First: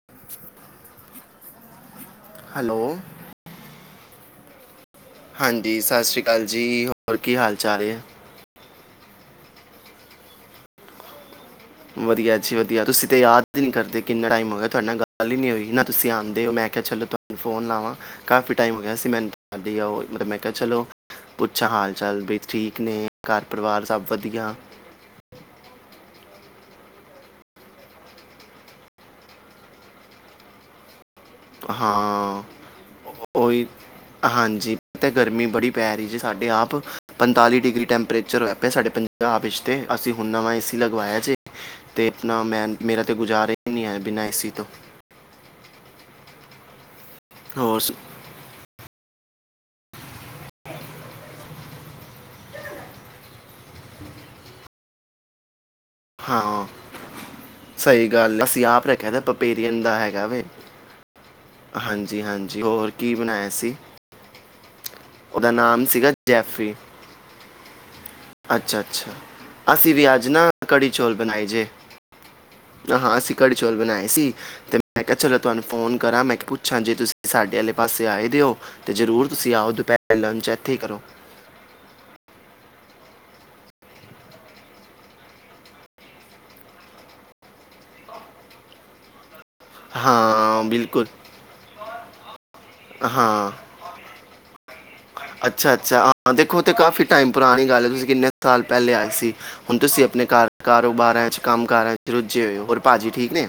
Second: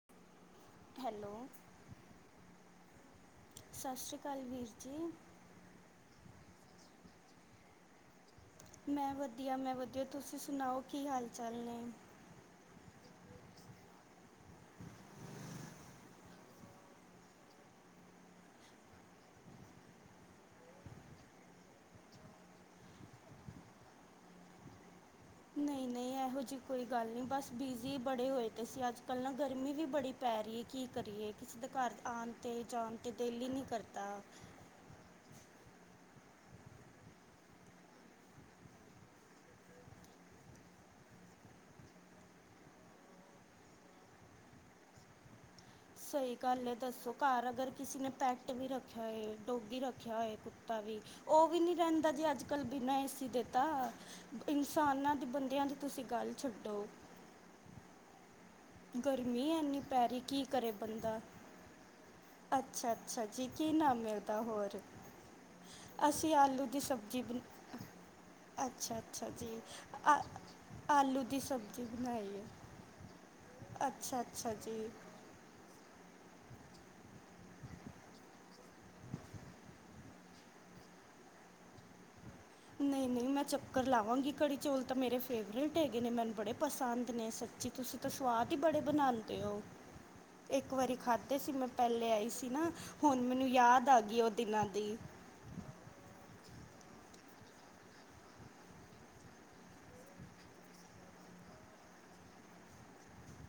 [unintelligible] Hello hello ਸਤਿ ਸ਼੍ਰੀ ਅਕਾਲ ਵੀਰ ਜੀ ਹਾਂਜੀ ਸਤਿ ਸ਼੍ਰੀ ਅਕਾਲ ਜੀ ਹੋਰ ਕੀ ਹਾਲ ਚਾਲ ਹੈ ਮੈਂ ਵਧੀਆ ਮੈਂ ਵਧੀਆ ਤੁਸੀਂ ਸੁਣਾਓ ਕੀ ਹਾਲ ਚਾਲ ਨੇ ਵਧੀਆ ਜੀ ਵਧੀਆ ਤੁਸੀਂ ਤਾਂ ਯਾਦ ਹੀ ਨਹੀਂ ਕਰਦੇ ਕਿੰਨਾ ਟਾਈਮ ਹੋ ਗਿਆ ਤੁਹਾਡੇ ਨਾਲ ਗੱਲ ਹੀ ਨਹੀਂ ਹੋਈ ਨਾ ਤੁਸੀਂ ਆਉਂਦੇ ਹੋ ਮੈਂ ਕਿਹਾ ਚਲੋ ਤੁਹਾਨੂੰ ਫ਼ੋਨ ਲਾਵਾਂ ਕਾਫ਼ੀ ਟਾਈਮ ਹੋ ਗਿਆ ਅਸੀਂ ਮੈਨ ਕਰਦੀਆ ਉਹ ਮਤਲਬ ਮੈਂ ਕਿਹਾ ਚਲੋ ਪੁੱਛਾਂ ਹਾਲ ਚਾਲ ਵੀ ਠੀਕ ਨੇ ਘਰ ਪਰਿਵਾਰ ਸਭ ਵਧੀਆ ਨਹੀਂ- ਨਹੀਂ ਇਹੋ ਜਿਹੀ ਕੋਈ ਗੱਲ ਨਹੀਂ, ਬਸ ਬਿਜ਼ੀ ਬੜੇ ਹੋਏ। ਤੇ ਸੀ ਅੱਜ- ਕੱਲ ਨਾ ਗਰਮੀ ਵੀ ਬੜੀ ਪੈ ਰਹੀ ਹੈ, ਕੀ ਕਰੀਏ। ਕਿਸੇ ਦੇ ਘਰ ਆਉਣ ਹਾਂ, 'ਤੇ ਜਾਣ 'ਤੇ ਦਿਲ ਹੀ ਨਹੀਂ ਉਹੀ ਕਰਦਾ ਹਾਂਜੀ, ਤੇ ਗਰਮੀ ਬੜੀ ਪੈ ਰਹੀ ਜੀ, ਸਾਡੇ ਆਪ ਪੰਤਾਲੀ ਡਿਗਰੀ ਟੈਂਪਰੇਚਰ ਹੋਇਆ ਪਿਆ ਸਾਡੇ ਪੰਜਾਬ 'ਚ ਤੇਅਸੀਂ ਹੁਣ ਨਵਾਂ ਏਸੀ ਲਗਵਾਇਆ ਜੇ, ਅਤੇ ਆਪਣਾ ਮੈਂ ਮੇਰਾ ਤਾਂ ਗੁਜ਼ਾਰਾ ਹੀ ਨਹੀਂ ਹੈ ਬਿਨਾਂ ਏਸੀ ਤੋਂ। ਸਹੀ ਗੱਲ ਹੈ, ਦੱਸੋ। ਘਰ ਅਗਰ ਹੋਰ ਸੁ- ਕਿਸੇ ਨੇ ਪੈਕਟ ਵੀ ਰੱਖ ਛ ਕੀ ਰੱਖਿਆ ਹੋਇਆ ਕੁੱਤਾ ਵੀ, ਉਹ ਉਹ ਵੀ ਨਹੀਂ ਰਹਿੰਦਾ ਜੇ, ਅੱਜ-ਕੱਲ ਬਿਨਾਂ ਏਸੀ ਦੇ ਤਾ ਇਨਸਾਨਾਂ ਤੇ ਬੰਦਿਆਂ ਦੀ ਤੁਸੀਂ ਗੱਲ ਹਾਂ, ਛੱਡੋ ਸਹੀ ਗੱਲ ਏ। ਗਰਮੀ ਇਨੀ ਪੈ ਰਹੀ ਕੀ ਕਰੇ ਬੰਦਾ। [inaudible] ਹੋਰ ਅੱਛਾ ਕੀ -ਅੱਛਾ ਜੀ। ਬਣਾਇਆ ਕੀ ਸੀ ਨਾਮ ਮਿਲਦਾ ਹੋਰ ਉਹਦਾ ਨਾਮ ਸੀਗਾ ਅਸੀਂ ਆਲੂ ਜੈਫਰੀ ਦੀ ਸਬਜ਼ੀ। ਅੱਛਾ- ਅੱਛਾ ਜੀ ਅਸੀਂ ਵੀ ਆ ਅੱਜ ਨਾ ਕੜੀ ਚੌਲ ਆਲੂ ਦੀ ਬਣਾਏ ਜੇ ਸਬਜ਼ੀ ਬਣਾਈਏ। ਹਾਂ, ਅਸੀਂ ਕੜੀ ਚੋਲ ਬਣਾਏ ਸੀ, ਜੀ ਤੇ ਮੈਂ ਕਿਹਾ ਚਲੋ ਤੁਹਾਨੂੰ ਫੋਨ ਕਰ ਮੈਂ ਪੁੱਛਾਂ ਜੇ ਤੁਸੀਂ ਸਾਡੇ ਵਾਲੇ ਪਾਸੇ ਆਏ ਦਿਓ ਤੇ ਜ਼ਰੂਰ ਤੁਸੀਂ ਆਓ, ਦੁਪਹਿਰ ਲੰਚ ਐਥੇ ਈ ਕਰੋ। ਨਹੀਂ -ਨਹੀਂ ਮੈਂ ਚੱਕਰ ਲਾਵਾਂਗੀ ਕੜੀ ਚੌਲ ਤਾਂ ਮੇਰੇ ਫੇਵਰੇਟ ਹੈਗੇ ਨੇ, ਮੈਨੂੰ ਬੜੇ ਪਸੰਦ ਨੇ ਸੱਚੀ ਤੁਸੀਂ ਤਾਂ ਸਵਾਦ ਹੀ ਬੜੇ ਬਣਾਂ ਅਤੇ, ਉਹ ਹਾਂ ਇੱਕ ਵਾਰੀ ਬਿਲਕੁਲ ਖਾਧੇ ਸੀ। ਮੈਂ, ਪਹਿਲੇ ਆਈ ਸੀ। ਨਾ, ਹੁਣ ਹਾਂ ਮੈਨੂੰ ਯਾਦ ਆ ਗਈ ਉਹ ਦਿਨਾਂ ਦੀ। ਅੱਛਾ ਅੱਛਾ ਹਾਂ ਦੇਖੋ ਤੇ, ਕਾਫੀ ਟਾਈਮ ਪੁਰਾਣੀ ਗੱਲ ਹੈ, ਤੁਸੀਂ ਕਿੰਨੇ ਸਾਲ ਪਹਿਲੇ ਆਏ ਸੀ, ਹੁਣ ਤੁਸੀਂ ਆਪਣੇ ਕਾਰ- ਕਾਰੋਬਾਰਾਂ 'ਚ ਕੰਮ ਕਾਰਾਂ 'ਚ ਰੁੱਝੇ ਹੋਏ ਹੋ। ਹੋਰ ਭਾਜੀ ਠੀਕ ਨੇ?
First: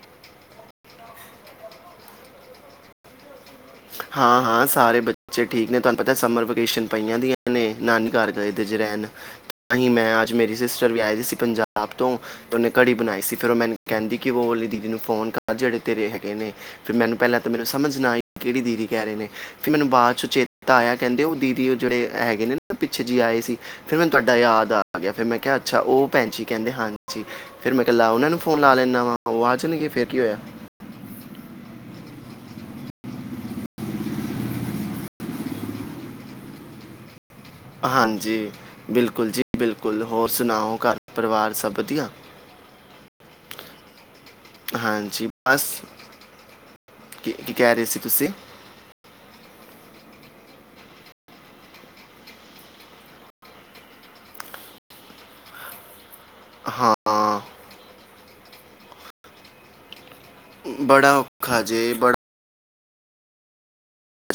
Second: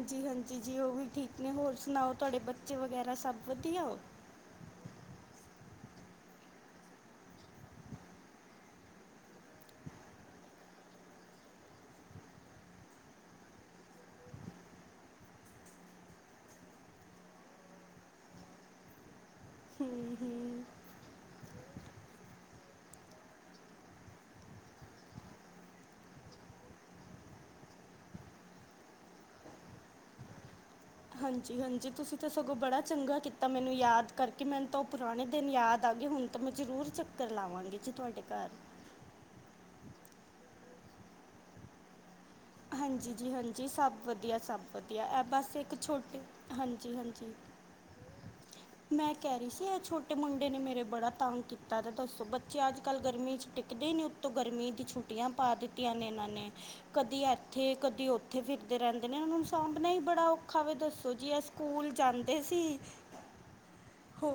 ਾਂਜੀ -ਹਾਂਜੀ ਜੀ, ਉਹ ਵੀ ਠੀਕ ਨੇ ਹੋਰ ਸੁਣਾਓ? ਤੁਹਾਡੇ ਬੱਚੇ ਵਗੈਰਾ ਸਭ ਵਧੀਆ ਹੂੰ ਹਾਂ- ਹਾਂ ਸਾਰੇ ਬੱਚਚੇ ਠੀਕ ਐ, ਤੁਹਾਨੂੰ ਪਤਾ ਸਮਰ ਵੇਕੇਸ਼ਨ ਪਈਆਂ ਦੀਆਂ ਨੇ ਨਾਨੀ ਘਰ ਗਏ ਦੇ ਜੇ ਰਹਿਣ, ਤਾਹੀ ਮੈਂ ਅੱਜ ਮੇਰੀ ਸਿਸਟਰ ਵੀ ਆਈ ਦੀ ਸੀ ਪੰਜਾਬ ਤੋਂ, ਉਹਨੇ ਕੜੀ ਬਣਾਈ ਸੀ ਫੇਰ ਉਹ ਮੈਨੂੰ ਕਹਿੰਦੀ ਕਿ ਉਹਲੀ ਦੀਦੀ ਨੂੰ ਫੋਨ ਕਰ ਜਿਹੜੇ ਤੇਰੇ ਹੈਗੇ ਨੇ, ਫ਼ਿਰ ਮੈਨੂੰ ਪਹਿਲਾਂ ਤਾਂ ਮੈਨੂੰ ਸਮਝ ਨਾ ਆਈ ਕਿਹੜੀ ਦੀਦੀ ਕਹਿ ਰਹੇ ਨੇ ਫਿਰ ਮੈਨੂੰ ਬਾਅਦ 'ਚ ਹੂੰ ਚੇਤਾ ਆਇਆ ਕਹਿੰਦੇ ਉਹ ਦੀਦੀ ਉਹ ਜਿਹੜੇ ਹੈਗੇ ਨੇ ਨਾ, ਪਿੱਛੇ ਜਿਹ ਆਏ ਸੀ ਫਿਰ, ਮੈਨੂੰ ਤੁਹਾਡਾ ਯਾਦ ਆ ਗਿਆ ਫਿਰ ਮੈਂ ਕਿਹਾ ਅੱਛਾ ਉਹ ਭੈਣਜੀ ਕਹਿੰਦੇ, ਹਾਂਜੀ। ਫਿਰ ਮੈਂ, ਕੱਲਾ ਉਹਨਾਂ ਨੂੰ ਫੋਨ ਲਾ ਲੈਂਨਾ ਵਾਂ ਉਹ ਆ ਜਾਣਗੇ ਫੇਰ ਕੀ ਹੋਇਆ। ਹਾਂਜੀ-ਹਾਂਜੀ ਤੁਸੀਂ ਤਾਂ ਸਗੋਂ ਬੜਾ ਚੰਗਾ ਕੀਤਾ ਮੈਨੂੰ ਯਾਦ ਕਰਕੇ, ਮੈਨੂੰ ਤਾਂ ਉਹ ਪੁਰਾਣੇ ਦਿਨ ਯਾਦ ਆ ਗਏ ਹੁਣ ਤਾਂ ਮੈਂ ਜ਼ਰੂਰ ਚੱ ਹਾਂਜੀ। ਬਿਲਕੁਲ ਜੀ। ਬਿਲਕੁਲ ਕੁੱਲ ਹੋਰ ਸੁਣਾਓ? ਘਰ-ਪਰਿਵਾਰ ਸਭ ਵਧੀਆ? ਹਾਂਜੀ ਜੀ। ਹਾਂਜੀ। ਸਭ ਵਧੀਆ- ਸਭ ਵਧੀਆ ਇਹ ਬਸ ਇੱਕ ਛੋਟੇ, ਹਾਂਜੀ- ਹਾਂਜੀ ਕੀ ਕੀ ਕਹਿ ਰਹੇ ਸੀ ਤੁਸੀਂ ਮੈਂ ਕਹਿ ਰਹੀ ਸੀ ਇਹ ਛੋਟੇ ਮੁੰਡੇ ਨੇ ਮੇਰੇ ਬੜਾ ਤੰਗ ਕੀਤਾ, ਦਾ ਦੱਸੋ ਬੱਚੇ ਅੱਜ-ਕੱਲ ਗਰਮੀ ਚ ਟਿਕਦੇ ਨੀ ਉੱਤੋਂ ਗਰਮੀ ਦੀਆ ਛੁੱਟੀਆਂ ਪਾ ਦਿੱਤੀਆਂ ਨੇ, ਇਹਨਾਂ ਨੇ ਹਾਂ। ਕਦੇ ਉੱਥੇ ਫਿਰਦੇ ਰਹਿੰਦੇ ਨੇ, ਇਹਨਾਂ ਨੂੰ ਸਾਂਭਣਾ ਹੀ ਬੜਾ ਔਖਾ ਔਖਾ ਵੇ, ਦੱਸੋ ਬੜਾ ਜੀ ਐ ਔਖਾ ਸਕੂਲ ਜੇ ਬੜਾ ਜਾਂਦੇ ਸੀ,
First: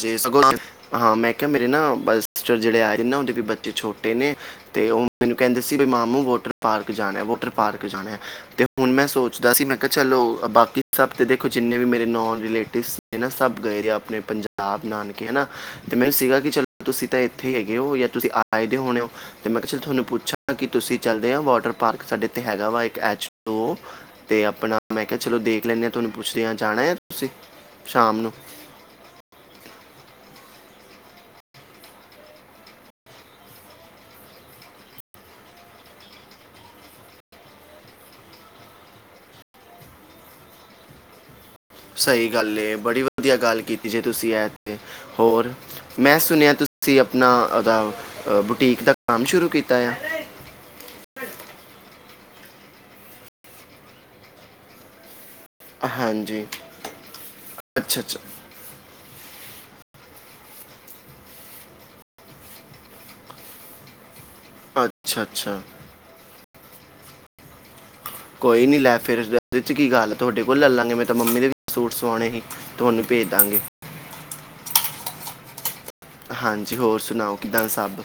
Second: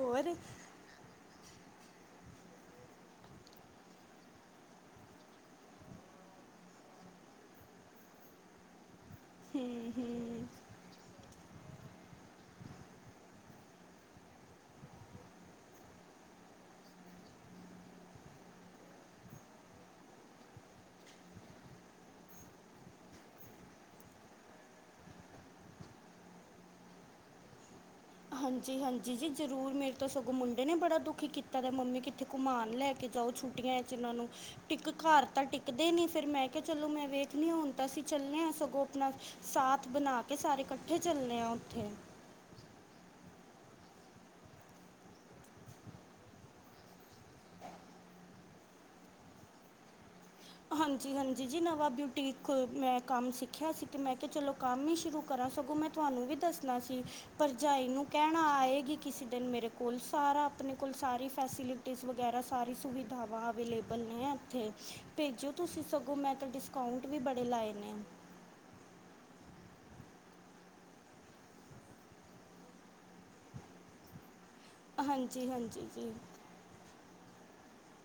ਜੇ ਸਗੋ ਨਾ, ਹਾਂ ਮੈਂ ਕਿਹਾ ਮੇ ਏ, ਨਾ ਬਸਟ ਰ ਜਿਹੜੇ ਆਏ ਨਾ ਉਹਦੇ ਵੀ ਬੱਚੇ ਛੋਟੇ ਨੇ, ਤੇ ਉਹ ਮੈਨੂੰ ਕਹਿੰਦੇ ਸੀ, ਵੀ ਮਾਮੂ ਵੋਟਰ ਪਾਰਕ ਜਾਨਾ, ਵੋਟਰ ਪਾਰਕ ਜਾਣਾ ਤੇ ਹੁਣ ਮੈਂ ਸੋਚਦਾ ਸੀ, ਮੈਂ ਕਿਹਾ ਹੂੰ ਚਲੋ ਹੂੰ ਬਾਕੀ ਸਭ ਤੇ ਦੇਖੋ ਜਿੰਨੇ ਵੀ ਮੇਰੇ ਨੌਨ ਰਿਲੇਟਿਵਸ ਨੇ ਨਾ ਸਭ ਗਏ ਦੇ ਆਪਣੇ ਪੰਜਾਬ ਆਪ ਨਾਨਕੇ ਆ ਨਾ ਤੇ ਮੈਨੂੰ ਸੀਗਾ, ਕਿ ਚਲੋ ਤੁਸੀਂ ਤਾਂ ਇੱਥੇ ਈ ਹੈਗੇ ਹੋ ਜਾਂ ਤੁਸੀਂ ਆਏ ਦੇ ਹੋਣੇ ਹੋ ਤੇ ਮੈਂ ਕਿਹਾ ਚ ਥੋਨੂੰ ਪੁੱਛਾ ਕੀ ਤੁਸੀਂ ਜਾਨੇ ਔ ਵਾਟਰ ਪਾਰਕ ਸਾਡੇ ਏਥੇ ਹੈਗਾ ਵਾ ਇੱਕ ਤੇ ਆਪਣਾ ਮੈਂ ਕਿਹਾ ਚਲੋ ਦੇਖ ਲੈਂਦੇ ਆ ਤੁਹਾਨੂੰ ਪੁੱਛਦੇ ਆ ਜਾਣਾ ਆ ਤੁਸੀਂ ਸ਼ਾਮ ਨੂੰ ਹਾਂਜੀ-ਹਾਂਜੀ ਜੀ, ਜ਼ਰੂਰ ਮੇਰੇ ਤੋਂ ਸਗੋਂ ਮੁੰਡੇ ਨੇ ਬੜਾ ਦੁਖੀ ਕੀਤਾ ਦਾ ਮੰਮੀ ਕਿੱਥੇ ਘੁੰਮਾਣ ਲੈ ਕੇ ਜਾਓ ਛੁੱਟੀਆਂ 'ਚ ਇਹਨਾਂ ਨੂੰ ਇਕ ਘਰ ਤਾਂ ਟਿਕਦੇ ਨਹੀਂ ਫਿਰ ਮੈਂ ਕਿਹਾ ਚਲੋ ਮੈਂ ਵੇਖਦੀ ਹੁਣ ਤਾਂ ਅਸੀਂ ਚੱਲੇ ਹਾਂ ਸਗੋਂ ਆਪਣਾ ਸਾਥ ਬਣਾ ਕੇ ਸਾਰੇ ਇਕੱਠੇ ਚੱਲਦੇ ਹਾਂ। ਉੱਥੇ ਸਹੀ ਗੱਲ ਏ ਬੜੀ ਵਾ ਵਧੀਆ ਗੱਲ ਕੀਤੀ ਜੇ ਤੁਸੀਂ ਏ ਤੇ ਹੋਰ, ਮੈਂ ਸੁਣਿਆ ਤੁਸੀਂ ਆਪਣਾ ਉਹਦਾ ਬੁਟੀਕ ਦਾ ਕੰਮ ਸ਼ੁਰੂ ਕੀਤਾ ਐ? ਹਾਂਜੀ-ਹਾਂਜੀ, ਜੀ ਨਵਾਂ ਬਿਊਟੀਕ ਮੈਂ ਕੰਮ ਸਿੱਖਿਆ ਸੀ ਤੇ ਮੈਂ ਕਿਹਾ ਚਲੋ ਕੰਮ ਹੀ ਸ਼ੁਰੂ ਕਰਾਂ ਸਗੋਂ ਮੈਂ ਤੁਹਾਨੂੰ ਵੀ ਹਾਂਜੀ ਦੱਸਣਾ ਸੀ ਭਰਜਾਈ ਅੱਛਾ ਨੂੰ ਅੱਛਾ ਕਹਿਣਾ ਆਏਗੀ ਕਿਸੀ ਦਿਨ ਮੇਰੇ ਕੋਲ ਸਾਰਾ ਆਪਣੇ ਕੋਲ ਸਾਰੀ ਫੈਸੀਲਿਟੀਜ਼ ਵਗੈਰਾ ਸਾਰੀ ਸੁਵਿਧਾਵਾਂ ਅਵੇਲੇਬਲ ਨੇ, ਤੇ, ਅੱਛਾ ਜੋ ਅੱਛਾ ਤੁਸੀਂ ਸਗੋਂ ਮੈਂ, ਅੱਜ ਕੱਲ੍ਹ ਡਿਸਕਾਊਂਟ ਵੀ ਬੜੇ ਲਾਏ ਨੇ ਕੋਈ ਨੀ ਲੈ ਫਿਰ ਉਹਦੇ ਚ ਕੀ ਗੱਲ ਹੈ ਤੁਹਾਡੇ ਕੋਲ ਲੈਲਾਂਗੇ ਮੈਂ ਤਾਂ ਮੰਮੀ ਦੇ ਸੂਟ ਸਵਾਣੇ ਸੀ ਉਹਨੂੰ ਭੇਜ ਦਾਂਗੇ। ਹਾਂਜੀ ਜੀ ਹਾਂਜੀ ਜੀ, ਹਾਂਜੀ ਹੋਰ ਸੁਣਾਓ ਕਿੱਦਾਂ ਸਭ?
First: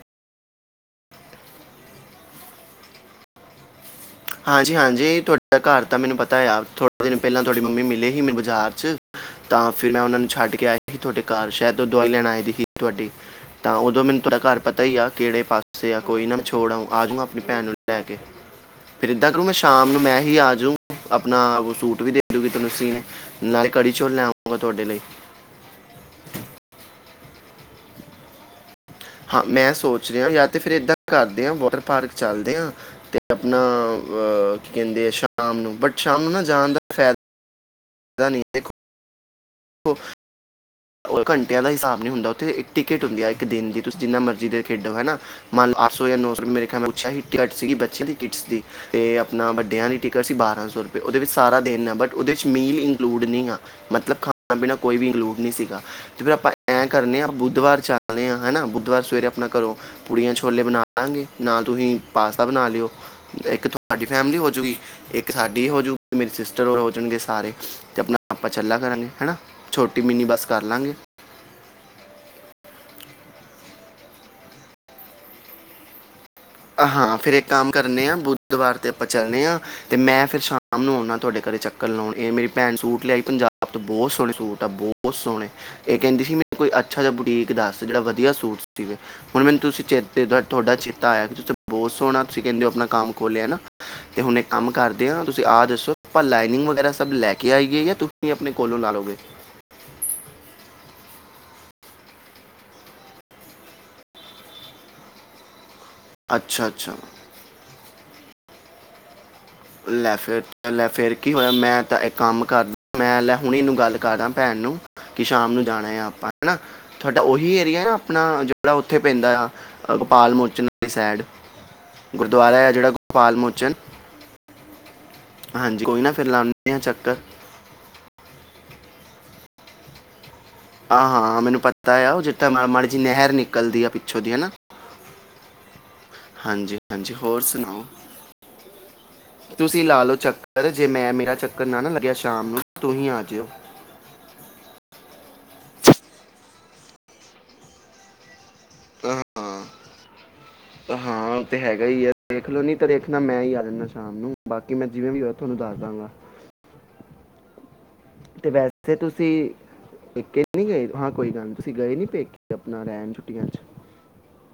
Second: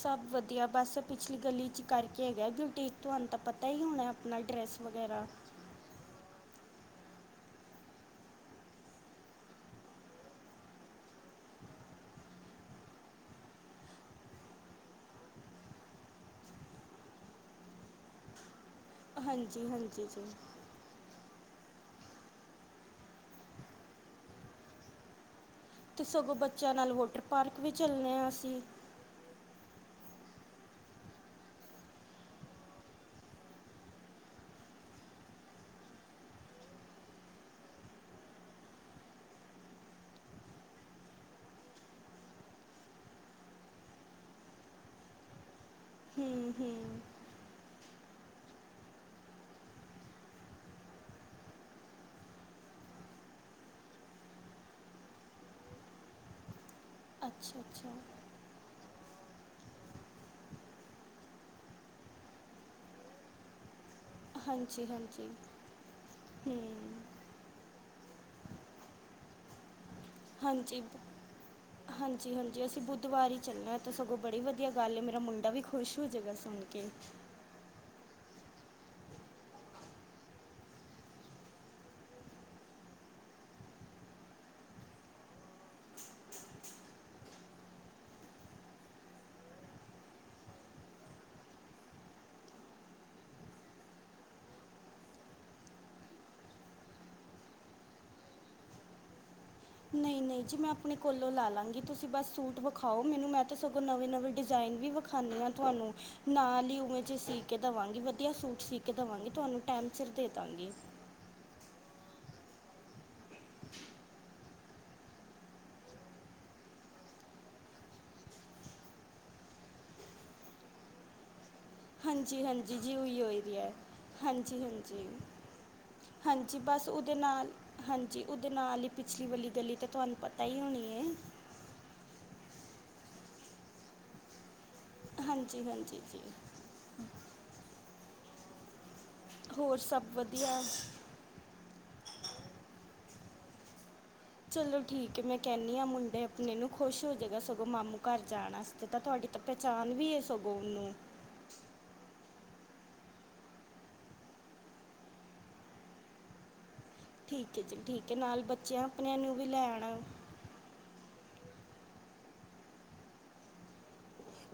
ਸਭ ਵਧੀਆ ਬਸ ਪਿਛਲੀ ਗਲੀ ਚ ਕਰਕੇ ਹੈਗਾ ਦੀ ਤੁਹਾਨੂੰ ਤਾਂ ਪਤਾ ਹੀ ਹੋਣਾ। ਆਪਣਾ ਡਰੈਸ ਹਾਂਜੀ-ਹਾਂਜੀ, ਵਗੈਰਾ ਤੁਹਾਡਾ ਘਰ ਤਾਂ ਮੈਨੂੰ ਪਤਾ ਆ। ਦਿ ਪਹਿਲਾਂ ਤੁਹਾਡੀ ਮੰਮੀ ਮਿਲੇ ਸੀ ਮੇਰੇ ਬਾਜ਼ਾਰ 'ਚ ਤਾਂ ਫਿਰ ਮੈਂ ਉਹਨਾਂ ਨੂੰ ਛੱਡ ਕੇ ਆਈ ਸੀ ਤੁਹਾਡੇ ਘਰ ਸ਼ਾਇਦ ਦਵਾਈ ਲੈਣ ਆਈ ਦੀ ਸੀ ਤੁਹਾਡੀ ਤਾਂ ਉਦੋਂ ਮੈਨੂੰ ਤੁਹਾਡਾ ਘਰ ਪਤਾ ਹੀ ਆ ਕਿਹੜੇ ਪਾਸੇ ਆ ਕੋਈ ਨਾ ਛੋੜ ਆਉਗਾ ਆ ਜਾਊਗਾ ਆਪਣੀ ਭੈਣ ਨੂੰ ਲੈ ਕੇ ਫਿਰ ਇਦਾਂ ਕਰੋ ਮੈਂ ਹਾਂਜੀ ਸ਼ਾਮ ਨੂੰ ਹਾਂਜੀ ਮੈਂ ਜੀ ਹੀ ਆਜੁ ਆਪਣਾ ਸੂਟ ਵੀ ਦੇਦੂਗੀ ਤੁਹਾਨੂੰ ਸੀਨ ਨਾਲੇ ਕੜੀ ਚੌਲ ਲੈਉਗਾ ਤੁਹਾਡੇ ਲਈ ਤੇ ਸਗੋਂ ਬੱਚਿਆਂ ਨਾਲ ਵਾਟਰ ਪਾਰਕ ਵੀ ਚੱਲਣੇ ਆ ਅਸੀਂ, ਹਾਂ ਮੈਂ ਸੋਚ ਰਿਹਾ ਜਾਂ ਤੇ ਫਿਰ ਏਦਾਂ ਕਰਦੇ ਹਾਂ ਵਾਟਰ ਪਾਰਕ ਚੱਲਦੇ ਆ ਤੇ ਆਪਣਾ ਕੀ ਕਹਿੰਦੇ ਆ ਸ਼ਾਮ ਨੂੰ ਬਟ ਸ਼ਾਮ ਨੂੰ ਨਾ ਜਾਣ ਦਾ ਫਾਇਦਾ। ਦਾ ਨੀ, [unintelligible] ਉਹ ਘੰਟਿਆਂ ਦਾ ਹਿਸਾਬ ਨਹੀਂ ਹੁੰਦਾ ਉਥੇ ਇਕ ਟਿਕਟ ਹੁੰਦੀ ਇੱਕ ਦਿਨ ਦੀ ਤੁਸੀਂ ਜਿੰਨਾ ਮਰਜ਼ਜੀ ਦੇਰ ਖੇਡੋ ਹਨਾ ਮੰਨਓ ਅੱਠ ਸੌ ਜਾਂ ਹੂੰ ਨੌ ਮੇਰੇ ਖਿਆਲ ਨਾਲ ਹੂੰ [unintelligible] ਸੀ ਬੱਚਿਆਂ ਦੀ ਕਿਟਸ ਦੀ ਤੇ ਆਪਣਾ ਵੱਡਿਆਂ ਦੀ ਟਿਕਟ ਸੀ ਬਾਰਾਂ ਸੌ ਰੁਪਏ ਉਹਦੇ ਵਿੱਚ ਸਾਰਾ ਦੇਣ ਆ ਬਟ ਉਹਦੇ ਵਿੱਚ ਮੀਲ ਇੰਕਲੂਡ ਨਹੀਂ ਆ ਮਤਲਬ ਖਾਣਾ ਪੀਣਾ ਕੋਈ ਵੀ ਇੰਕਲੂਡ ਨਹੀਂ ਸੀ। ਤੇ ਫਿਰ ਆਪਾਂ ਐ, ਕਰਨੇ ਆ ਅੱਛਾ ਬੁੱਧਵਾਰ ਅੱਛਾ ਚੱਲਦੇ ਹਾਂ ਹਨਾ ਬੁੱਧ ਸਵੇਰੇ ਆਪਣਾ ਘਰੋਂ ਪੂੜੀਆਂ ਛੋਲੇ ਬਣਾ ਲਵਾਂਗੇ ਨਾ ਤੁਸੀਂ ਪਾਸਤਾ ਬਣਾ ਲਿਓ ਇੱਕ ਸਾਡੀ ਫੈਮਿਲੀ ਹੋਜੂਗੀ ਹਾਂਜੀ ਹਾਂਜੀ ਇੱਕ ਸਾਡੀ ਹੋਜੂਗੀ ਮੇਰੇ ਸਿਸਟਰ ਹੂੰ ਹੋ ਹੋ ਜਾਣਗੇ ਸਾਰੇ ਤੇ ਆਪਣਾ ਆਪਾਂ ਚੱਲਾ ਕਰਾਂਗੇ ਹਨਾ ਛੋਟੀ ਮ ਹਾਂਜੀ-ਹਾਂਜੀ-ਹਾਂਜੀ, ਜੇ ਅਸੀਂ ਬੁੱਧਵਾਰ ਹੀ ਚੱਲਣਾ ਤਾਂ ਸਗੋਂ ਬੜੀ ਵਧੀਆ ਗੱਲ ਹੈ ਮੇਰਾ ਮੁੰਡਾ ਵੀ ਖੁਸ਼ ਹੋ ਜਾਵੇਗਾ। ਹਾਂ ਫਿਰ ਇੱਕ ਕੰਮ ਕਰਨੇ ਆ ਬੁ ਦੁਵਾਰ ਤੇ ਆਪਾਂ ਚੱਲਦੇ ਹਾਂ ਤੇ ਮੈਂ ਫੇਰ ਸ਼ਾਮ ਨੂੰ ਆਣ ਤੁਹਾਡੇ ਘਰੇ ਚੱਕਰ ਲਾਣ ਇਹ ਮੇਰੀ ਭੈਣ ਸੂਟ ਲਿਆਈ ਪੰਜਾਬ ਤੋਂ ਬਹੁਤ ਸੋਹਣੇ ਸੂਟ ਆ ਬਹੁਤ ਸੋਹਣੇ ਇਹ ਕਹਿੰਦੀ ਸੀ ਮੈਨੂੰ ਕੋਈ ਅੱਛਾ ਜਾ ਬੁਟੀਕ ਦੱਸ ਜਿਹੜਾ ਵਧੀਆ ਸੂਟ ਸੀਗਾ ਹੁਣ ਮੈਨੂੰ ਤੁਸੀਂ ਚੇਤੇ ਤੁਹਾਡਾ ਚੇਤਾ ਆਇਆ। ਬਹੁਤ ਸੋਹਣਾ ਤੁਸੀਂ ਕਹਿੰਦੇ ਹੋ ਆਪਣਾ ਕੰਮ ਖੋਲ੍ਹਿਆ ਹੈ ਨਾ ਤੇ ਹੁਣ ਇੱਕ ਕੰਮ ਕਰਦੇ ਆ ਤੁਸੀਂ ਆਹ ਦੱਸੋ ਆਪਾਂ ਲਾਈਨਿੰਗ ਵਗੈਰਾ ਸਭ ਲੈ ਕੇ ਆਈਏ ਜਾਂ ਤੁਸੀਂ ਆਪਣੇ ਕੋਲੋਂ ਲਾ ਲਓਗੇ। ਨਹੀਂ-ਨਹੀਂ ਜੀ ਮੈਂ ਆਪਣੇ ਕੋਲੋਂ ਲਾ ਲਾਂਗੀ ਤੁਸੀਂ ਬਸ ਸੂਟ ਵਿਖਾਓ ਮੈਨੂੰ ਮੈਂ ਤਾਂ ਸਗੋਂ ਨਵੇਂ ਨਵੇਂ ਡਿਜ਼ਾਇਨ ਵੀ ਵਿਖਾਨੀ ਹਾਂ ਤੁਹਾਨੂੰ ਅੱਛਾ ਨਾਲ ਹੀ ਅੱਛਾ ਉਵੇਂ ਚ ਸੀ ਕੇ ਦੇਵਾਂਗੀ ਵਧੀਆ ਸੂਟ ਸਖਤ ਵਾਂ ਲੈ ਫਿਰ ਲੈ ਫੇਰ ਕੀ ਹੋਇਆ ਮੈਂ ਤਾਂ ਇਹ ਕੰਮ ਕਰਦਾ ਮੈਂ ਲੈ ਹੁਣੇ ਇਹਨੂੰ ਗੱਲ ਕਰਦਾ। ਭੈਣ ਨੂੰ ਕਿ ਸ਼ਾਮ ਨੂੰ ਜਾਣਾ ਆ ਆਪਾਂ ਹੈ। ਤੁਹਾਡਾ ਉਹੀ ਏਰੀਆ ਨਾ ਆਪਣਾ ਜਿਹੜਾ ਉੱਥੇ ਪੈਂਦਾ ਆ ਗੋਪਾਲ ਮੋਚਨ ਵਾਲੀ ਸਾਈਡ ਹਾਂਜੀ ਗੁਰਦੁਆਰਾ ਹੈ ਹਾਂਜੀ ਜਿਹੜਾ ਜੀ ਉਹੀ ਗੋਪਾਲ ਹੋਈ ਦੀ ਹੈ ਮੋਚਨ ਹਾਂਜੀ ਹਾਂਜੀ ਹਾਂਜੀ ਕੋਈ ਨਾ ਫਿਰ ਹਾਂਜੀ ਲਾਉਂਦੇ ਆ ਬਸ ਉਹਦੇ ਚੱਕਰ ਨਾਲ ਹਾਂਜੀ ਨਾਲ ਹੀ ਪਿਛਲੀ ਵਾਲੀ ਗਲੀ ਤੇ ਤੁਹਾਨੂੰ ਪਤਾ ਹੈ ਹੋਣੀ ਹਾਂ ਹਾਂ ਮੈਨੂੰ ਪਤਾ ਆ ਉਹ ਜਿੱਥੇ ਮਾੜੀ ਜੀ ਨਹਿਰ ਨਿਕਲਦੀ ਆ ਪਿੱਛੋਂ ਦੀ ਹਨਾ ਹਾਂਜੀ ਹਾਂਜੀ ਜੀ ਹਾਂਜੀ ਹਾਂਜੀ ਹੋਰ ਸੁਣਾਓ। ਹੋਰ ਤੁਸੀਂ ਲਾ ਸਭ ਲੋੋ ਵਧੀਆ ਚੱਕਰ ਜੇ ਮੈਂ ਮੇਰਾ ਚੱਕਰ ਨਾ ਨਾ ਲੱਗਿਆ ਸ਼ਾਮ ਨੂੰ ਤੁਸੀ ਆ [unintelligible] ਚਲੋ ਠੀਕ ਹੈ ਮੈਂ ਕਹਿੰਦੀ ਹਾਂ ਮੁੰਡੇ ਆਪਣੇ ਨੂੰ ਖੁਸ਼ ਹੋ ਜਾਏਗਾ ਸਗੋਂ ਮਾਮੂ ਘਰ ਜਾਣਾ। ਤੇ ਤਾਂ ਤੁਹਾਡੀ ਤਾਂ ਹਾਂ ਪਹਿਚਾਣ ਵੀ ਹੈ। ਸਗੋਂ ਉਹਨੂੰ ਹਾਂ ਤੇ ਹੈਗਾ ਹੀ ਹੈ ਦੇਖਲੋ ਨੀ ਤਾਂ ਦੇਖਦਾ ਮੈਂ ਹੀ ਆ ਜਾਂਦਾ। ਸ਼ਾਮ ਨੂੰ ਬਾਕੀ ਮੈਂ ਜਿਵੇਂ ਵੀ ਹੋ ਤੁਹਾਨੂੰ ਦੱਸ ਦਾਂਗਾ। ਠੀਕ ਹੈ ਜੀ ਠੀਕ ਹੈ ਨਾਲ ਤੇ ਬੱਚਿਆਂ ਵੈਸੇ ਆਪਣਿਆਂ ਤੁਸੀਂ ਨੂੰ ਵੀ ਲੈ ਆਉਣਾ ਪੇਕੇ ਨਹੀਂ ਗਏ ਹਾਂ ਕੋਈ ਗੱਲ ਨੀ ਤੁਸੀਂ ਗਏ ਨੀ ਪੇਕੇ ਆਪਣਾ ਰਹਿਣ ਛੁੱਟੀਆਂ ਚ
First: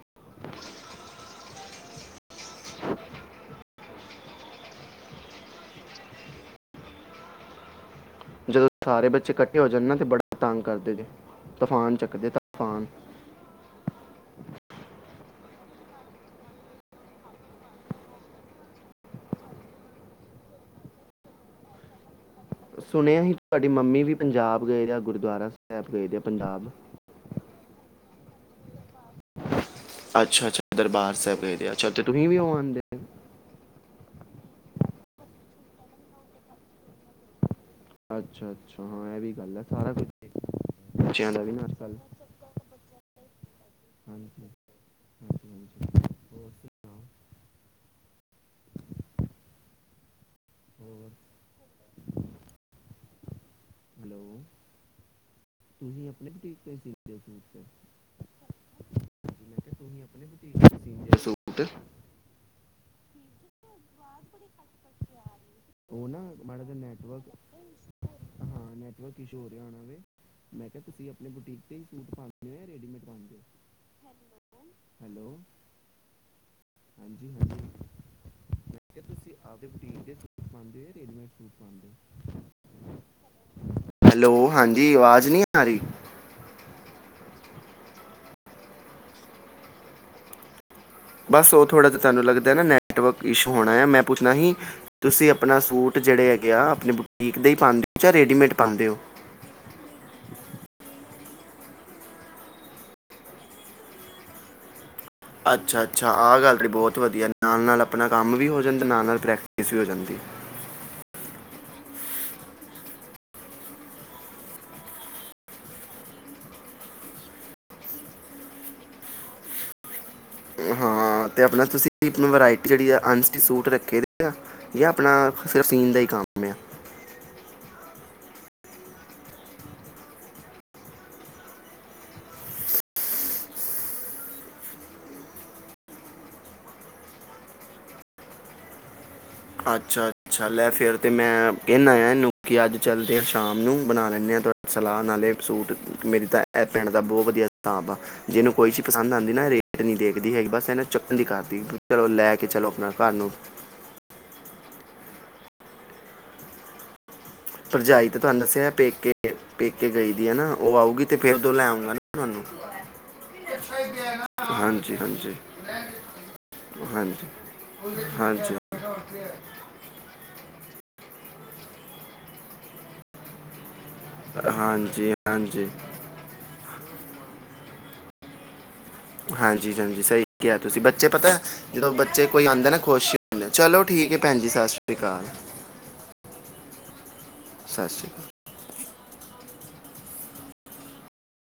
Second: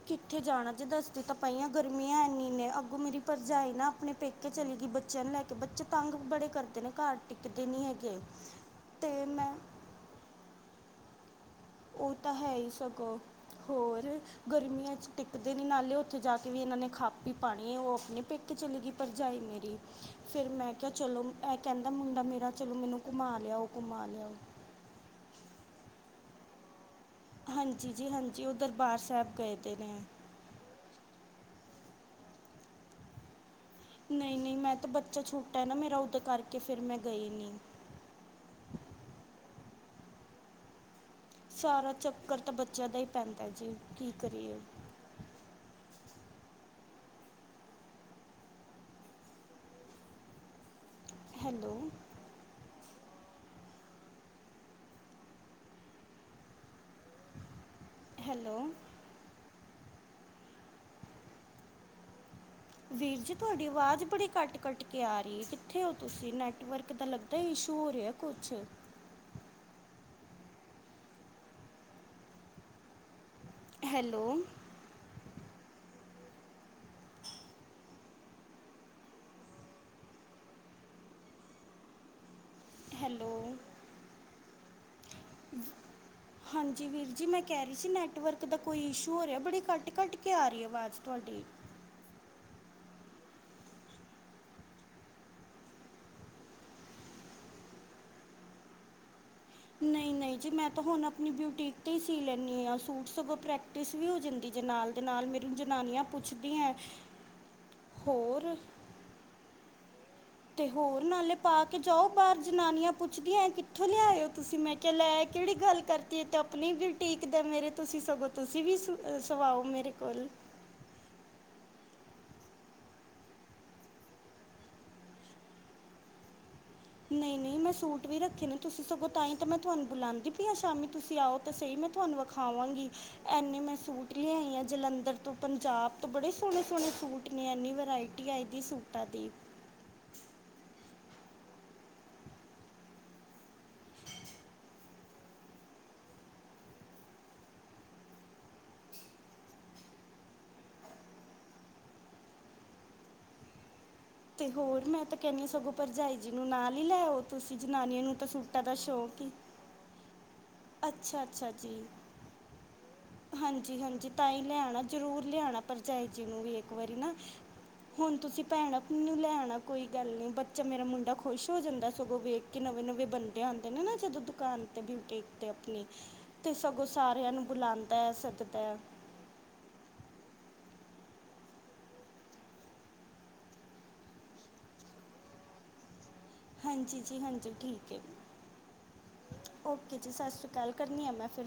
ਕਿੱਥੇ ਜਾਣਾ ਜੇ ਦੱਸਦੀ ਤਾਂ ਪਾਈਆਂ ਗਰਮੀਆਂ ਇਨੀਆਂ ਨੇ ਅੱਗੋਂ ਮੇਰੀ ਭਰਜਾਏ ਨਾ ਆਪਣੇ ਪੇਕੇ ਚਲੀ ਗਈ ਬੱਚਿਆਂ ਨੂੰ ਲੈ ਕੇ ਬੱਚੇ ਤੰਗ ਬੜੇ ਕਰਦੇ ਨੇ ਘਰ ਟਿੱਕਦੇ ਨੀ ਹੈਗੇ। ਜਦੋਂ ਸਾਰੇ ਤੇ ਬੱਚੇ ਮੈਂ ਇਕੱਠੇ ਹੋ ਜਾਣ ਨਾ ਤੇ ਬੜਾ ਤੰਗ ਕਰਦੇ ਨੇ ਉਹ ਤਾਂ ਹੈ ਹੀ ਸਗੋਂ ਹੋਰ ਗਰਮੀਆਂ ਚ ਦੇ ਨ ਨਾਲੇ ਉੱਥੇ ਜਾ ਕੇ ਵੀ ਇਹਨਾਂ ਨੇ ਖਾ ਪੀ ਪਾਣੀ ਉਹ ਆਪਣੀ ਪਿੱਕੇ ਚਲੀ ਗਈ ਭਰਜਾਈ ਮੇਰੀ ਫੇਰ ਮੈਂ ਕਿਹਾ ਚਲੋ ਇਹ ਕਹਿੰਦਾ ਮੁੰਡਾ ਮੇਰਾ ਚਲੋ ਮੈਨੂੰ ਸੁਣਿਆ ਹੀ ਘੁਮਾ ਲਿਆਓ ਤੁਹਾਡੀ ਮੰਮੀ ਘੁਮਾ ਵੀ ਲਿਆਓ ਪੰਜਾਬ ਗਏ ਆ। ਗੁਰੂਦੁਆਰਾ ਸਾਹਿਬ ਗਏ ਆ। ਪੰਜਾਬ ਹਾਂਜੀ ਜੀ ਹਾਂਜੀ ਉਹ ਦਰਬਾਰ ਸਾਹਿਬ ਗਏ ਦੇ ਨੇ ਅੱਛਾ ਅੱਛਾ ਦਰਬਾਰ ਸਾਹਿਬ ਚ ਤੁਸੀਂ ਵੀ ਉਹ ਆਉਂਦੇ। ਨਹੀਂ ਨਹੀਂ ਮੈਂ ਤਾਂ ਬੱਚਾ ਛੋਟਾ ਨਾ ਮੇਰਾ ਉਓਦ ਕਰਕੇ ਫੇਰ ਮੈਂ ਗਈ ਨੀ। ਅੱਛਾ ਅੱਛਾ ਹਾਂ ਇਹ ਵੀ ਗੱਲ ਆ ਸਾਰਾ ਕੁਛ ਠ ਸਾਰਾ ਚੱਕਰ ਤਾਂ ਬੱਚਿਆਂ ਦਾ ਹੀ ਪੈਂਦਾ ਜੀ ਕੀ ਹਾਂਜੀ ਕਰੀਏ। ਹਾਂਜੀ ਹਾਂਜੀ [inaudible] ਹਮ [inaudible] ਹੈਲੋ ਹੈਲੋ ਤੁਸੀਂ ਆਪਣੇਖਦੇੂ [unintelligible] ਹੈਲੋ ਤ ਆਪਣੇ ਸੂਟ [unintelligible] ਵੀਰ ਜੀ ਤੁਹਾਡੇ ਤੁਹਾਡੀ ਆਵਾਜ਼ ਬੜੀ ਕੱਟ ਕੱਟ ਕੇ ਆ ਰਹੀ ਕਿੱਥੇ ਹੋ ਉਹ ਨਾ ਤੁਸੀਂ ਮਾੜਾ ਜਿਹਾ ਨੈਟਵਰਕ ਦਾ ਲੱਗਦਾ ਇਸ਼ੂ ਹੋ ਰਿਹਾ ਕੁਛ ਹਾਂ ਨੈਟਵਰਕ ਇਸ਼ੂ ਹੋ ਰਿਹਾ ਹੋਣਾ ਵੇ ਮੈਂ ਕਿਹਾ ਤੁਸੀਂ ਆਪਣੇ ਬੁਟੀਕ 'ਤੇ ਹੀ ਸੂਟ ਪਾਉਂਦੇ ਹੋ ਜਾਂ ਰੈਡੀਮੇਡ ਪਾਉਂਦੇ ਹੋ ਹੈਲੋ ਹੈਲੋ ਹਾਂਜੀ ਹਾਂਜੀ [unintelligible] ਤੁਸੀਂ ਆਪਦੇ ਬੁਟੀਕ ਦੇ ਸੂਟ ਪਾਉਦੇ ਹੋ ਜਾਂ ਰੇਡੀਮੇਡ ਸੂਟ ਪਾਉਂਦੇ ਹੋ ਹੈਲੋ ਹੈਲੋ ਹਾਂਜੀ ਆਵਾਜ਼ ਨਹੀਂ ਆ ਰਹੀ ਹਾਂਜੀ ਵੀਰ ਜੀ ਮੈਂ ਕਹਿ ਰਹੀ ਸੀ ਨੈਟਵਰਕ ਦਾ ਕੋਈ ਇਸ਼ੂ ਹੋ ਰਿਹਾ ਬੜੀ ਕੱਟ ਕੱਟ ਕੇ ਆ ਰਹੀ ਆਵਾਜ਼ ਤੁਹਾਡੀ ਬਸ ਉਹ ਥੋੜਾ ਜ ਤੁਹਾਨੂੰ ਲੱਗਦਾ ਨਾ ਨ [unintelligible] [unintelligible] ਨੈਟਵਰਕ ਇਸ਼ੂ ਹੋਣਾ ਆ ਮੈਂ ਪੁੱਛਣਾ ਸੀ ਤੁਸੀਂ ਆਪਣਾ ਸੂਟ ਜਿਹੜੇ ਹੈਗੇ ਆ ਆਪਣੀ ਬੁਟੀਕ ਦੇ ਹੀ ਪਾਉਂਦੇ ਹੋ ਜਾਂ ਰੈਡੀਮੇਡ ਪਾਉਂਦੇ ਹੋ ਨਹੀਂ ਨਹੀਂ ਜੀ ਮੈਂ ਤਾਂ ਹੁਣ ਆਪਣੀ ਬੁਟੀਕ ਤੇ ਹੀ ਸੀ ਲੈਂਦੀ ਹਾਂ ਸੂਟ ਸਗੋਂ ਪ੍ਰੈਕਟਿਸ ਵੀ ਹੋ ਜਾਂਦੀ ਜੇ ਨਾਲ ਦੇ ਨਾਲ ਮੇਰੀ ਅੱਛਾ ਜਨਾਨੀਆਂ ਅੱਛਾ ਆਹ ਗੱਲ ਰੀ ਪੁੱਛਦੀਆਂ ਬਹੁਤ ਵਧੀਆ ਨਾਲ ਨਾਲ ਆਪਣਾ ਕੰਮ ਵੀ ਹੋਰ ਹੋ ਜਾਣ ਅਤੇ ਨਾਲ ਨਾਲ ਪ੍ਰੈਕਟ ਪ੍ਰੇਕਟਿਸ ਹੋ ਜਾਂਦੀ ਤੇ ਹੋਰ ਨਾਲੇ ਪਾ ਕੇ ਜਾਓ ਬਾਹਰ ਜਨਾਨੀਆਂ ਪੁੱਛਦੀਆਂ ਕਿੱਥੋਂ ਲਿਆਇਓ ਤੁਸੀਂ ਮੈਂ ਕਿਹਾ ਲੈ ਕਿਹੜੀ ਗੱਲ ਕਰਤੀ ਏ ਤੇ ਆਪਣੀ ਵੀ ਬੁਟੀਕ ਦੇ ਮੇਰੇ ਤੁਸੀਂ ਸਗੋਂ ਤੁਸੀਂ ਵੀ ਸਵਾਓ ਮੇਰੇ ਕੋਲ [unintelligible] ਸੂਟ ਰੱਖੇ ਆ ਜਾਂ ਆਪਣਾਨ ਦਾ ਹੀ ਕੰ ਆ ਨਹੀਂ ਨਹੀਂ ਮੈਂ ਸੂਟ ਵੀ ਰੱਖੇ ਨੇ ਤੁਸੀਂ ਸਗੋਂ ਤਾਂ ਹੀ ਤਾਂ ਮੈਂ ਤੁਹਾਨੂੰ ਬੁਲਾਉਂਦੀ ਪਈ ਆ ਸ਼ਾਮੀ ਤੁਸੀਂ ਆਓ ਤਾਂ ਸਹੀ ਮੈਂ ਤੁਹਾਨੂੰ ਵਿਖਾਵਾਂਗੀ ਐੰਨੇ ਮੈਂ ਸੂਟ ਲਿਆ ਆਈ ਆ ਜਲੰਧਰ ਤੋਂ ਪੰਜਾਬ ਤੋਂ ਬੜੇ ਸੋਹਣੇ ਸੋਹਣੇ ਸੂਟ ਨੇ ਇਨੀ ਵਰਾਇਟੀ ਆਈ ਦੀ ਸੂਟਾਂ ਦੀ ਅੱਛਾ ਅੱਛਾ ਲੈ ਫਿਰ ਤਾਂ ਮੈਂ ਕਹਿੰਦਾ ਆ ਇਹਨੂੰ ਕਿ ਅੱਜ ਚੱਲਦੇ ਹਾਂ ਸ਼ਾਮ ਨੂੰ ਬਣਾ ਲੈਂਦੇ ਹਾਂ ਤੁਹਾ ਸਲਾਹ ਨਾਲੇ ਸੂਟ ਮੇਰੀ ਤਾਂ ਇਹ ਪਿੰਣ [unintelligible] ਦਾ ਬਹੁਤ ਵਧੀਆ ਹਿਸਾਬ ਆ ਇਹਨੂੰ ਕੋਈ ਚੀਜ਼ ਪਸੰਦ ਆਉਂਦੀ ਨਾ ਰੇਟ ਨਹੀਂ ਦੇਖਦੀ ਹੈਗੀ ਬਸ ਇਹਨੂੰ ਚੁੱਕਣ ਦੀ ਕਰਦੀ ਚਲੋ ਲੈ ਕੇ ਚਲੋ ਆਪਣਾ ਘਰ ਨੂੰ ਤੇ ਹੋਰ ਮੈਂ ਤਾਂ ਕਹਿੰਨੀ ਹਾਂ ਸਗੋਂ ਭਰਜਾਈ ਜੀ ਨੂੰ ਨਾਲ ਲ ਲੈ [unintelligible] ਜਨਾਨੀਆਂ ਭਰਜਾਈ ਨੂੰ ਤੇ ਤਾਂ ਤੁਹਾਨੂੰ ਸੂਟਾਂ ਦੱਸਿਆ ਦਾ ਪੇਕੇ ਸ਼ੌਕ ਹੀ ਪੇਕੇ ਗਈ ਦੀ ਹੈ ਨਾ ਉਹ ਆਊਗੀ ਤੇ ਅੱਛਾ ਫਿਰ ਅੱਛਾ ਉਦੋਂ ਲੈ ਜੀ ਆਉਂਗਾ ਨਾ ਤੁਹਾਨੂੰ ਹਾਂਜੀ ਹਾਂਜੀ ਤਾਂ ਹੀ ਲਿਆਨਾ ਹਾਂਜੀ ਜਰੂਰ ਹਾਂਜੀ ਲਿਆਣਾ ਪਰਜਾਈ ਜੀ ਨੂੰ ਵੀ ਇੱਕ ਵਾਰੀ ਨਾ ਹਾਂਜੀ ਹੁਣ ਤੁਸੀਂ ਹਾਂਜੀ ਭੈਣ ਨੂੰ ਲੈਣਾ ਕੋਈ ਗੱਲ ਨੀ ਬੱਚਾ ਮੇਰਾ ਮੁੰਡਾ ਖੁਸ਼ ਹੋ ਜਾਂਦਾ ਸਗੋਂ ਵੇਖ ਕੇ ਨਵੇਂ ਨਵੇਂ ਬੰਦੇ ਆਉਂਦੇ ਨਾ ਜਦੋਂ ਦੁਕਾਨ ਤੇ ਹਾਂਜੀ ਬੁਟੀਕ ਤੇ ਹਾਂਜੀ ਆਪਣੀ ਤੇ ਸਗੋਂ [unintelligible] ਸਾਰਿਆਂ ਨੂੰ ਬੁਲਾਉਂਦਾ ਹੈ ਸੱਦਦਾ ਹੈ ਹਾਂਜੀ ਹਾਂਜੀ ਸਹੀ ਕਿਹਾ ਤੁਸੀਂ ਬੱਚੇ ਪਤਾ ਜਦੋਂ ਬੱਚੇ ਕੋਈ ਆਉਂਦਾ ਨਾ ਖੁਸ਼ ਹੀ ਹੁੰਦੇ ਚਲੋ ਠੀਕ ਹੈ ਭੈਣ ਜੀ ਸਤਿ ਸ੍ਰੀ ਅਕਾਲ ਹਾਂਜੀ ਜੀ ਹਾਂਜੀ ਸਤਿ ਠੀਕ ਹੈ ਸ਼੍ਰੀ ਅਕਾਲ ਓਕੇ ਜੀ ਸਤਿ ਸ੍ਰੀ ਅਕਾਲ ਕਰਨੀ ਆ ਮੈਂ ਫਿਰ